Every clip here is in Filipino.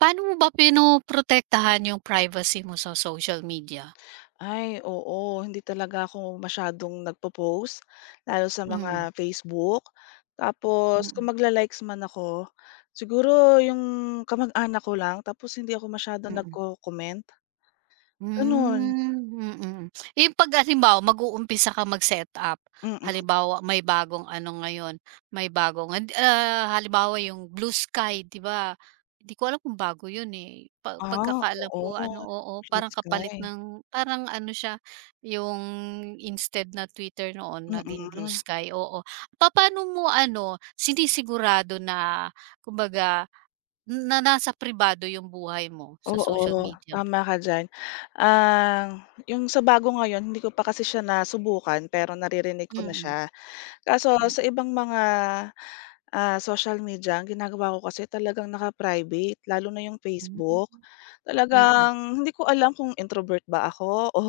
Paano mo ba pinoprotektahan yung privacy mo sa social media? Ay, oo. Hindi talaga ako masyadong nagpo-post, lalo sa Mm, mga Facebook. Tapos mm, kung magla-likes man ako, siguro yung kamag-anak ko lang tapos hindi ako masyadong mm. nagko-comment, gano'n. Hmm, mm. Yung 'pag halimbawa mag-uumpisa kang mag-setup, Mm. halimbawa may bagong ano ngayon, may bagong halimbawa yung Blue Sky, 'di ba? Hindi ko alam kung bago yun, eh, Ah, pagkakaalam ko oo. ano, oo, Blue parang kapalit sky. ng parang ano siya, yung instead na Twitter noon naging Blue Mm. Sky, oo. Papaano mo ano, sinisigurado na kumbaga na nasa pribado yung buhay mo sa social Oo, media? tama ka diyan. Ah, yung sa bago ngayon hindi ko pa kasi siya nasubukan pero naririnig ko na Mm, siya. Kaso mm. sa ibang mga ah, social media ang ginagawa ko kasi talagang naka-private lalo na yung Facebook. Hmm, mm, Talagang hindi ko alam kung introvert ba ako o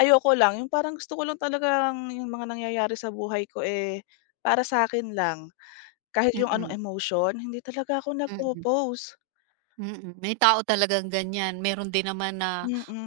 ayoko lang yung parang gusto ko lang talagang yung mga nangyayari sa buhay ko, eh, para sa akin lang. Kahit yung anong mm, emotion hindi talaga ako mm, mm. nagpo-post. May tao talagang ganyan. Meron din naman na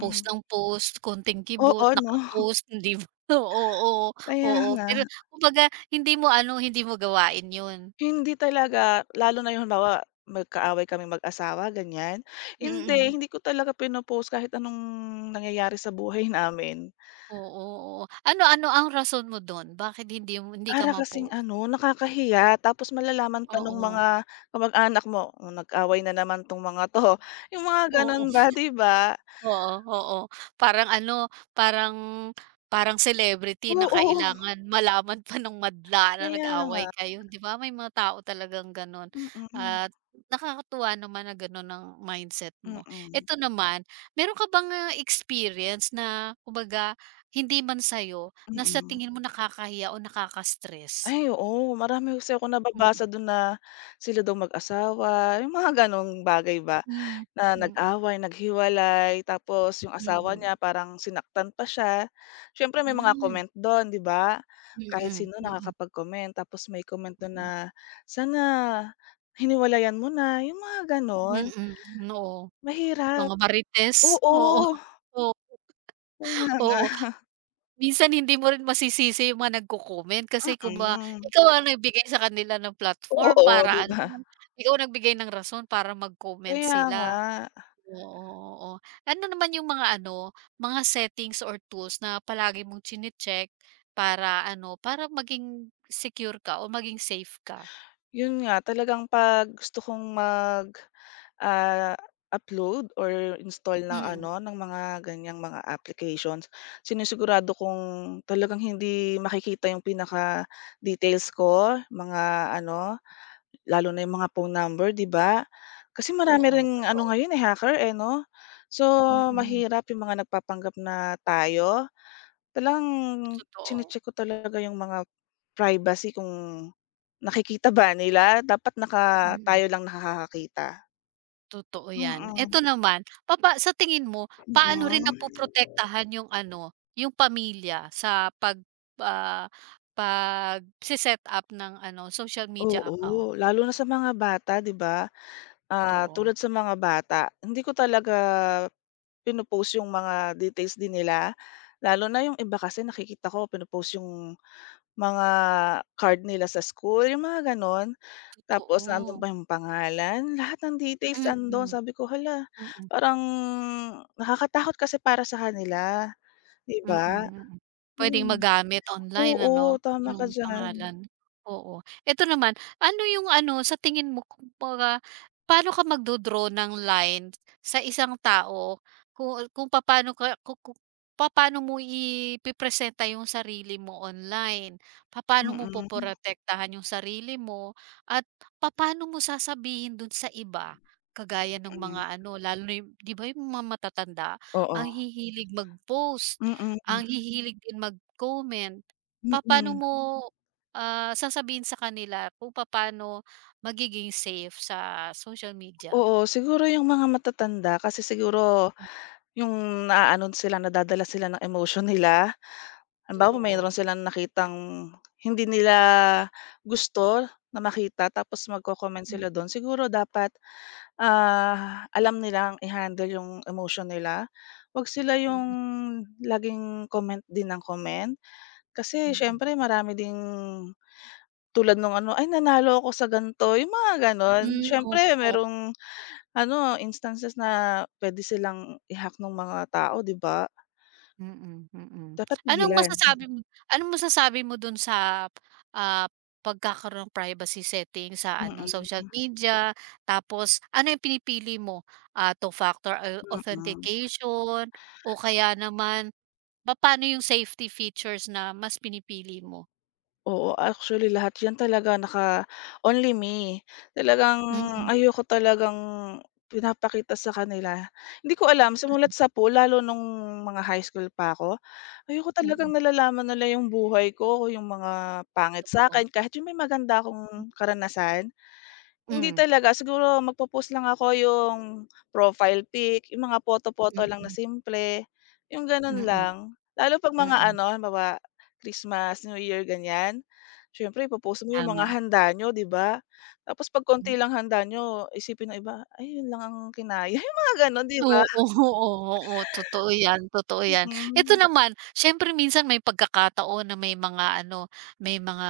post ng post, konting kibot, Oo 'no, naka-post, hindi mo, oo, kaya oo. nga. Pero kumbaga hindi mo ano, hindi mo gawain 'yun. Hindi talaga lalo na yung halimbawa magkaaway kami mag-asawa ganyan, hindi, Mm. hindi ko talaga pino kahit anong nangyayari sa buhay namin. Oo, oo. Ano ano ang rason mo dun? Bakit hindi ka Para kasing ma-post? ano, nakakahiya tapos malalaman pa nung Oo, mga kamag-anak mo, "Oh, nag-away na naman 'tong mga 'to." Yung mga gano'n oo. ba, 'di ba? Oo, oo. Parang ano, parang parang celebrity na Oo, kailangan malaman pa ng madla na kaya nag-away nga. kayo, 'di ba? May mga tao talagang gano'n, Mm, at nakakatuwa naman na gano'n ang mindset mo. mm, Eto naman, meron ka bang, ah, experience na kumbaga hindi man sa'yo, na sa mm. tingin mo nakakahiya o nakaka-stress? Ay, oo, marami kasi akong Mm, nababasa do'n na sila daw mag-asawa, yung mga gano'ng bagay ba. hmm, Na mm, nag-away, naghiwalay, tapos yung asawa mm. niya parang sinaktan pa siya. Siyempre may mga Ay, comment do'n, 'di ba? Kahit mm, sino mm, nakakapag-comment, tapos may comment do'n na, mm, "Sana hiniwalayan mo na." Yung mga gano'n, mm, mm, oo. mahirap. Mga marites, oo, Oo, oo, kaya nga, oo, minsan hindi mo rin masisisi yung mga nagko-comment kasi kumbaga mm. ikaw ang nagbigay sa kanila ng platform Oo, 'di para ba? ano, ikaw nagbigay ng rason para mag-comment Kaya nga. sila. Oo, oo. Ano naman yung mga ano, mga settings or tools na palagi mong chine-check para ano, para maging secure ka o maging safe ka? Yun nga, talagang 'pag gusto kong mag ah, upload or install ng Mm, ano, ng mga ganyang mga applications, sinisigurado kong talagang hindi makikita yung pinaka-details ko, mga ano, lalo na yung mga phone number, 'di ba? Kasi marami oo, ring ano totoo. ngayon, eh, hacker, eh, 'no? So, Mm, mahirap yung mga nagpapanggap na tayo. Talagang totoo. chinecheck ko talaga yung mga privacy kung nakikita ba nila, dapat naka Mm. tayo lang nakakakita. Totoo 'yan. Mm. Eto naman, papa sa tingin mo, paano rin Mm. napoprotektahan yung ano, yung pamilya sa pag, ah, pag, set up ng ano, social media account? Oo, lalo na sa mga bata 'di ba? Ah, Totoo. tulad sa mga bata, hindi ko talaga pino-post yung mga details din nila. Lalo na yung iba kasi nakikita ko pino-post yung mga card nila sa school, yung mga gano'n. Tapos nando'n Totoo. pa yung pangalan, lahat ng details Mm, ando'n. Sabi ko, "Hala, mm. parang nakakatakot kasi para sa kanila." 'Di Mm, ba? mm. Puwedeng Hmm, magamit online ano, oo, tama ka yung diyan. pangalan. Oo. Eto naman, ano yung ano, sa tingin mo kumbaga paano ka magdo-draw ng line sa isang tao kung papaano ka ku ku papaano mo ipepresenta yung sarili mo online? Papaano Mm, mo mm, poprotektahan yung sarili mo, at papaano mo sasabihin dun sa iba? Kagaya ng mm. mga ano, lalo na yung 'di ba yung mga matatanda Oo. ang hihilig mag-post. Mm, Ang hihilig din mag-comment, papaano mm. mo, Mm, ah, sasabihin sa kanila kung papaano magiging safe sa social media? Oo, siguro yung mga matatanda kasi siguro Hmm. yung naaano sila, nadadala sila ng emotion nila. Halimbawa, mayroon Totoo. silang nakitang hindi nila gusto na makita tapos magko-comment sila Mm. dun. Siguro dapat, ah, alam nilang i-handle yung emotion nila. 'Wag sila yung Mm, laging comment din ng comment. Kasi mm. siyempre marami ding tulad nung ano, "Ay nanalo ako sa ganito," yung mga gano'n. Hmm, Siyempre opo. merong ano, instances na puwede silang i-hack nung mga tao, 'di ba? Mm, mm. Dapat pigilan. Anong masasabi mo dun sa, ah, pagkakaroon ng privacy setting sa ano, Mm, social media? Tapos ano yung pinipili mo, ah, two-factor mm. authentication, o kaya naman papaano yung safety features na mas pinipili mo? Oo, actually lahat 'yan talaga naka only me. Talagang Mm, ayoko talagang pinapakita sa kanila. Hindi ko alam simula't sapu lalo nung mga high school pa ako, ayoko talagang mm, nalalaman nila yung buhay ko, yung mga pangit totoo. sa'kin kahit yung may maganda akong karanasan. Hindi Hmm, talaga. Siguro magpo-post lang ako yung profile pic, yung mga photo-photo lang na mm, simple, yung gano'n mm, lang. Lalo 'pag mga mm, ano, halimbawa Christmas, New Year, ganiyan, siyempre ipo-post mo yung mga tama. handa niyo, 'di ba? Tapos 'pag konti lang handa niyo, isipin ng iba, "Ay, yun lang ang kinaya." Yung mga gano'n, 'di ba? Oo, oo, oo, totoo yan, totoo yan. Ito Mm. naman, siyempre minsan may pagkakataon na may mga ano, may mga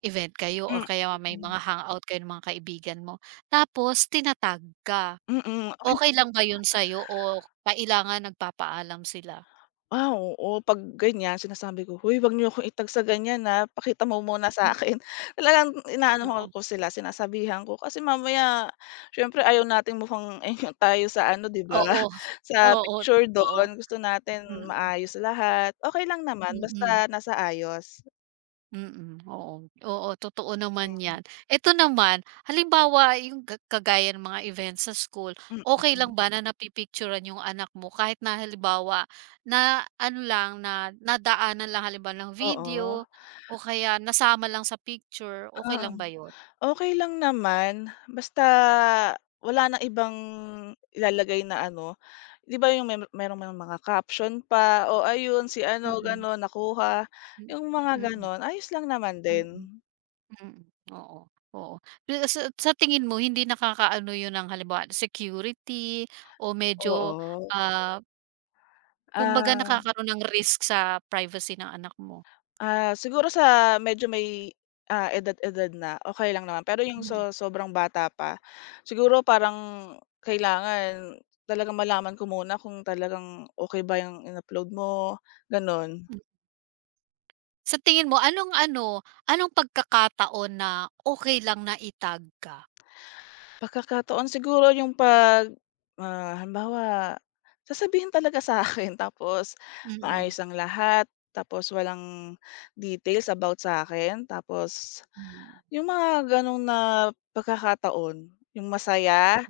event kayo or kaya may Mm. mga hangout kayo ng mga kaibigan mo, tapos tinatag ka. Mm. Okey lang ba yun sa'yo o kailangan nagpapaalam sila? Ah, oo 'pag ganyan sinasabi ko, "Hoy, wag niyo akong itag sa ganyan, na, pakita mo muna sa Mm, akin. Talagang inaanuhan oo, ko sila, sinasabihan ko kasi mamaya siyempre ayaw nating mukhang ayun tayo sa ano, 'di ba, oo, sa oo, picture totoo. do'n. Gusto natin Mm, maayos lahat. Okay lang naman mm, mm. basta nasa ayos. Mm, oo. Oo, totoo naman Hmm, 'yan. Eto naman, halimbawa yung ga kagaya ng mga events sa school, okay lang mm. ba na napipicture-an yung anak mo kahit na halimbawa na ano lang, na nadaanan lang halimbawa ng Oo, oo. video o kaya nasama lang sa picture, okay Ah, lang ba yun? okay lang naman, basta wala ng ibang ilalagay na ano, 'di ba yung may merong ngang mga caption pa, "O ayun si ano Mm-mm. gano'n nakuha," Mm, yung mga hmm, gano'n ayos lang naman mm, din. mm, mm, oo, oo. Pero sa tingin mo hindi nakakaano yun ng halimbawa security o medyo, Oo, ah, kumbaga ah, nakakaroon ng risk sa privacy ng anak mo. Siguro sa medyo may, ah, edad-edad na okay lang naman, pero yung Mm. Sobrang bata pa, siguro parang kailangan talagang malaman ko muna kung talagang okay ba yung in-upload mo, gano'n. Hmm. Sa tingin mo anong ano, anong pagkakataon na okey lang na i-tag ka? Pagkakataon siguro yung 'pag, ah, halimbawa, sasabihin talaga sa akin, tapos oo, Mm, maayos ang lahat, tapos walang details about sa akin, tapos mm, yung mga gano'n na pagkakataon, yung masaya,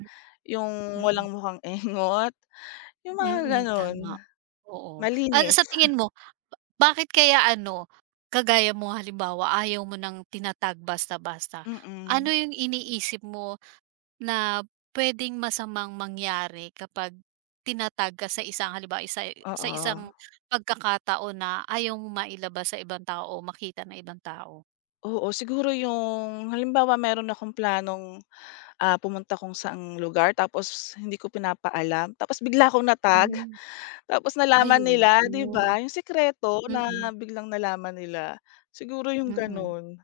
yung mm, mm, walang mukhang engot, yung mga mm, gano'n. tama. Oo, ah, Malinis, sa tingin mo bakit kaya ano, kagaya mo halimbawa ayaw mo ng tina-tag basta-basta. Ano mm, yung iniisip mo na puwedeng masamang mangyari kapag tinatag ka sa isang halimbawa isa sa oo. isang pagkakataon na ayaw mong mailabas sa ibang tao o makita ng ibang tao. Oo, siguro yung halimbawa meron akong planong ah, pumunta kung saang lugar tapos hindi ko pinapaalam, tapos bigla akong na-tag, Hmm. tapos Ay, nalaman nila, 'di oo. ba? Yung sikreto na Mm, biglang nalaman nila, siguro yung mm, gano'n,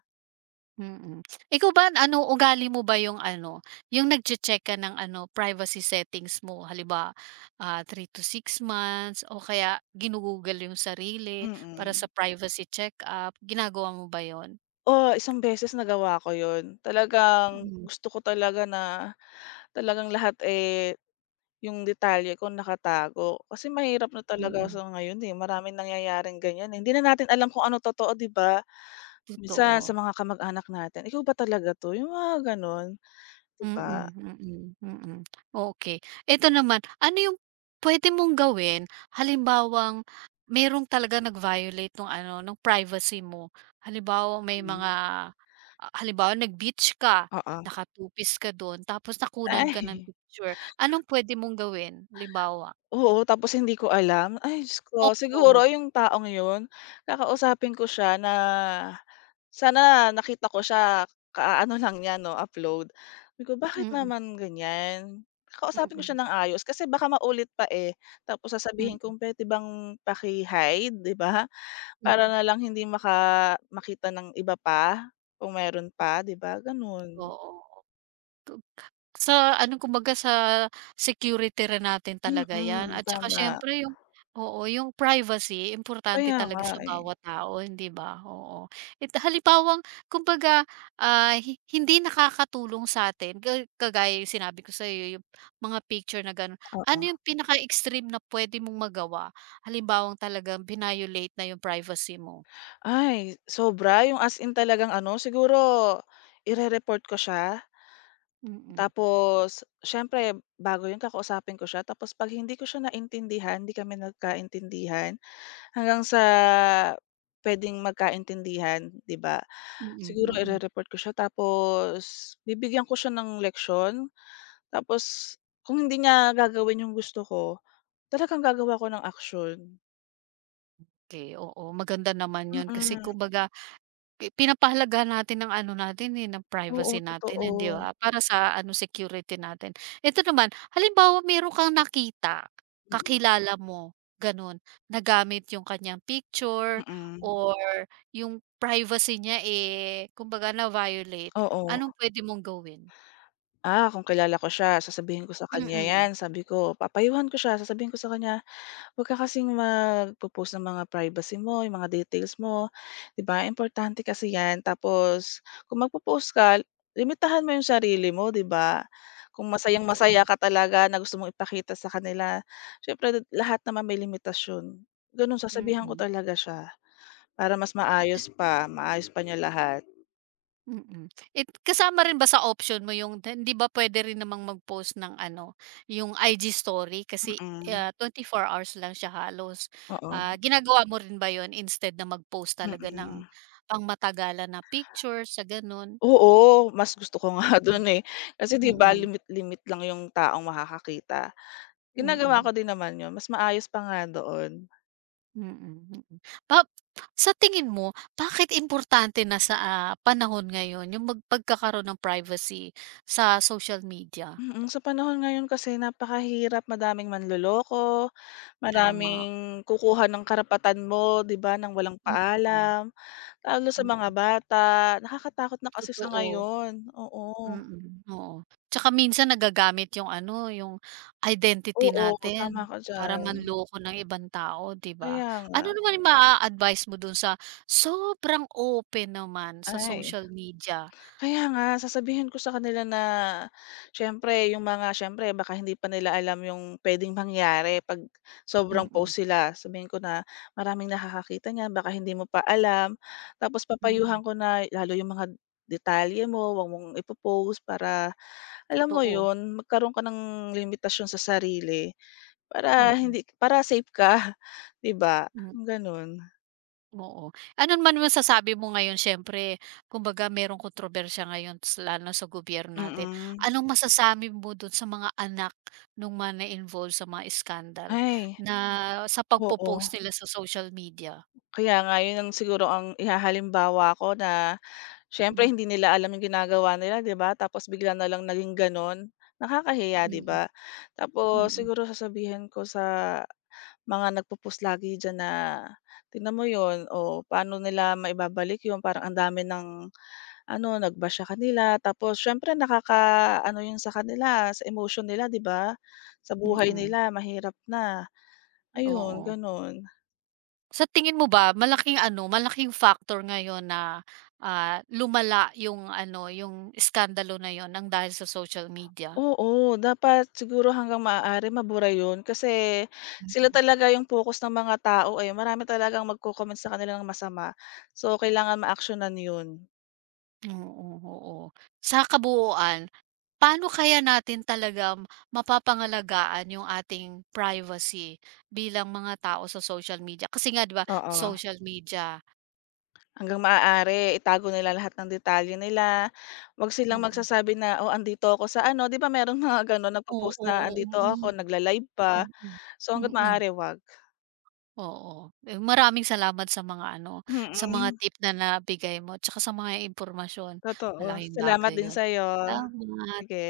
mm. Ikaw ba ano, ugali mo ba yung ano, yung nagche-check ka ng ano privacy settings mo halimbawa, ah, three to six months o kaya ginugugol yung sarili para sa mm. privacy check-up, ginagawa mo ba yon? Oo, isang beses nagawa ko 'yun. Talagang Mhm. gusto ko talaga na talagang lahat, eh, yung detalye ko nakatago. Kasi mahirap na talaga Mm. sa ngayon, eh, maraming nangyayaring ganiyan, eh. Hindi na natin alam kung ano totoo, 'di ba? Minsan sa Totoo. mga kamag-anak natin, "Ikaw ba talaga 'to?" Yung mga gano'n. 'Di ba? Mm, mm, mm. Okey. Eto naman, ano yung puwede mong gawin halimbawang merong talagang nag-violate nung ano, nung privacy mo? Halimbawa may mga, Mm, ah, halimbawa nag-beach ka, oo. nakatupis ka dun tapos nakunan ka ng Ay, picture. Anong puwede mong gawin halimbawa? oo, tapos hindi ko alam. Ay, Diyos ko. Oo. Siguro yung taong yun kakausapin ko siya na sana nakita ko siya ka-aano lang niya 'no, upload. Sabi ko, "Bakit Mm, naman ganyan?" Kakausapin ko mm, siya ng ayos kasi baka maulit pa, eh. Tapos sasabihin mm, kong, "Puwede bang paki-hide?" 'Di ba? Para mm. na lang hindi makita ng iba pa kung meron pa, 'di ba, gano'n. Oo. Sa ano kumbaga sa security rin natin talaga 'yan, at Mm, saka tama. siyempre yung, oo, yung privacy importante Kaya talaga nga, sa eh. bawat tao, hindi ba? Oo. It halimbawang kumbaga, ah, hi hindi nakakatulong sa'tin ka kagaya yung sinabi ko sa'yo yung mga picture na gano'n. Ano Oo. yung pinaka-extreme na puwede mong magawa? Halimbawang talagang vinolate na yung privacy mo. Ay, sobra yung as in talagang ano siguro irereport ko siya Mm, tapos siyempre bago yun kakausapin ko siya tapos 'pag hindi ko siya naintindihan, hindi kami nagkaintindihan hanggang sa puwedeng magkaintindihan, 'di ba? mm, Siguro mm. irereport ko siya tapos bibigyan ko siya ng leksyon tapos kung hindi niya gagawin yung gusto ko, talagang gagawa ko ng aksiyon. Okey, oo, maganda naman 'yun kasi Mm, kumbaga pi pinapahalagahan natin ang ano natin, eh, ng oo, privacy natin, eh, totoo. 'di ba? Para sa ano, security natin. Ito naman, halimbawa meron kang nakita, Mm, kakilala mo, gano'n, nagamit yung kanyang picture mm. or yung privacy niya, eh, kumbaga na-violate, Oo. anong puwede mong gawin? Ah, kung kilala ko siya sasabihin ko sa kanya Mm, 'yan, sabi ko papayuhan ko siya, sasabihin ko sa kanya, "Huwag ka kasing magpo-post ng mga privacy mo, yung mga details mo, 'di ba importante kasi 'yan. Tapos kung magpo-post ka, limitahan mo yung sarili mo, 'di ba? Kung totoo. masayang-masaya ka talaga na gusto mong ipakita sa kanila, syempre lahat naman may limitasyon." Gano'n, sasabihan ko Mm. talaga siya para mas maayos pa niya lahat. Mm. It kasama rin ba sa option mo yung hindi ba puwede rin namang mag-post ng ano, yung IG story kasi, Mm, ah, 24 hours lang siya halos. Ah, oo, ginagawa mo rin ba yun instead na mag-post talaga ng mm. pangmatagalan na pictures sa gano'n? Oo, mas gusto ko nga dun, eh. Kasi 'di ba Mm, limit-limit lang yung taong makakakita. Ginagawa mm, ko din naman yun, mas maayos pa nga doon. mm, mm. Pap sa tingin mo bakit importante na sa, ah, panahon ngayon yung mag pagkakaroon ng privacy sa social media? Mm, sa panahon ngayon kasi napakahirap, madaming manloloko, Tama, maraming kukuha ng karapatan mo, 'di ba, nang walang mm, paalam, lalo sa mm, mga bata. Nakakatakot na kasi sa totoo. ngayon, oo. Mm, oo. Tsaka minsan nagagamit yung ano, yung identity Oo, tama natin ka para diyan. manloko ng ibang tao, 'di ba? Kaya nga, Ano naman yung maa-advice mo dun sa sobrang open naman sa ay. social media? Kaya nga, sasabihin ko sa kanila na siyempre yung mga siyempre baka hindi pa nila alam yung puwedeng mangyari 'pag mm, sobrang Mm, post sila. Sabihin ko na, "Maraming nakakakita niyan baka hindi mo pa alam." Tapos mm, mm, papayuhan ko na lalo yung mga detalye mo, 'wag mong ipopost para alam mo totoo. yun, magkaroon ka ng limitasyon sa sarili para Mm, hindi para safe ka, 'di ba? mm. Gano'n. Oo. Ano man masasabi mo ngayon siyempre kumbaga merong kontrobersiya ngayon s lalo sa gobyerno natin. Mm. Anong masasabi mo dun sa mga anak nung mga na-involve sa mga iskandal Ay, na, Mm, sa oo. pagpo-post nila sa social media? Kaya nga yun ang siguro ang ihahalimbawa ko na siyempre Hmm, hindi nila alam yung ginagawa nila, 'di ba? Tapos bigla na lang naging gano'n, nakakahiya, 'di mm, ba? Tapos mm, siguro sasabihin ko sa mga nagpo-post lagi diyan na, "Tignan mo yun, oh, paano nila maibabalik yun, parang ang dami ng ano, nagbasya kanila." Tapos syempre nakaka ano yun sa kanila, sa emotion nila, 'di ba? Sa mm, buhay mm, nila mahirap na, ayun oo. gano'n. Sa tingin mo ba malaking ano, malaking factor ngayon na, ah, lumala yung ano, yung iskandalo na yun ng dahil sa social media? Oo, dapat siguro hanggang maaari mabura yun kasi Hmm. sila talaga yung focus ng mga tao, eh, marami talagang magko-comment sa kanila ng masama. So, kailangan maaksiyunan yun, Oo, oo, oo. Sa kabuuan, paano kaya natin talaga mapapangalagaan yung ating privacy bilang mga tao sa social media? Kasi nga 'di ba, oo. social media, Hanggang maaari itago nila lahat ng detalye nila, 'wag silang mm. magsasabi na, "Oh, andito ako sa ano." 'Di ba merong mga gano'n nagpo-post na, Oo, "Andito mm, ako," nagla-live mm, pa. So, mm, hangga't mm, maaari 'wag. oo. Eh, maraming salamat sa mga ano, sa mga Mm, tip na nabigay mo 'tsaka sa mga impormasyon. totoo. Malaking Salamat bagay din yun. sa'yo, Salamat. sige.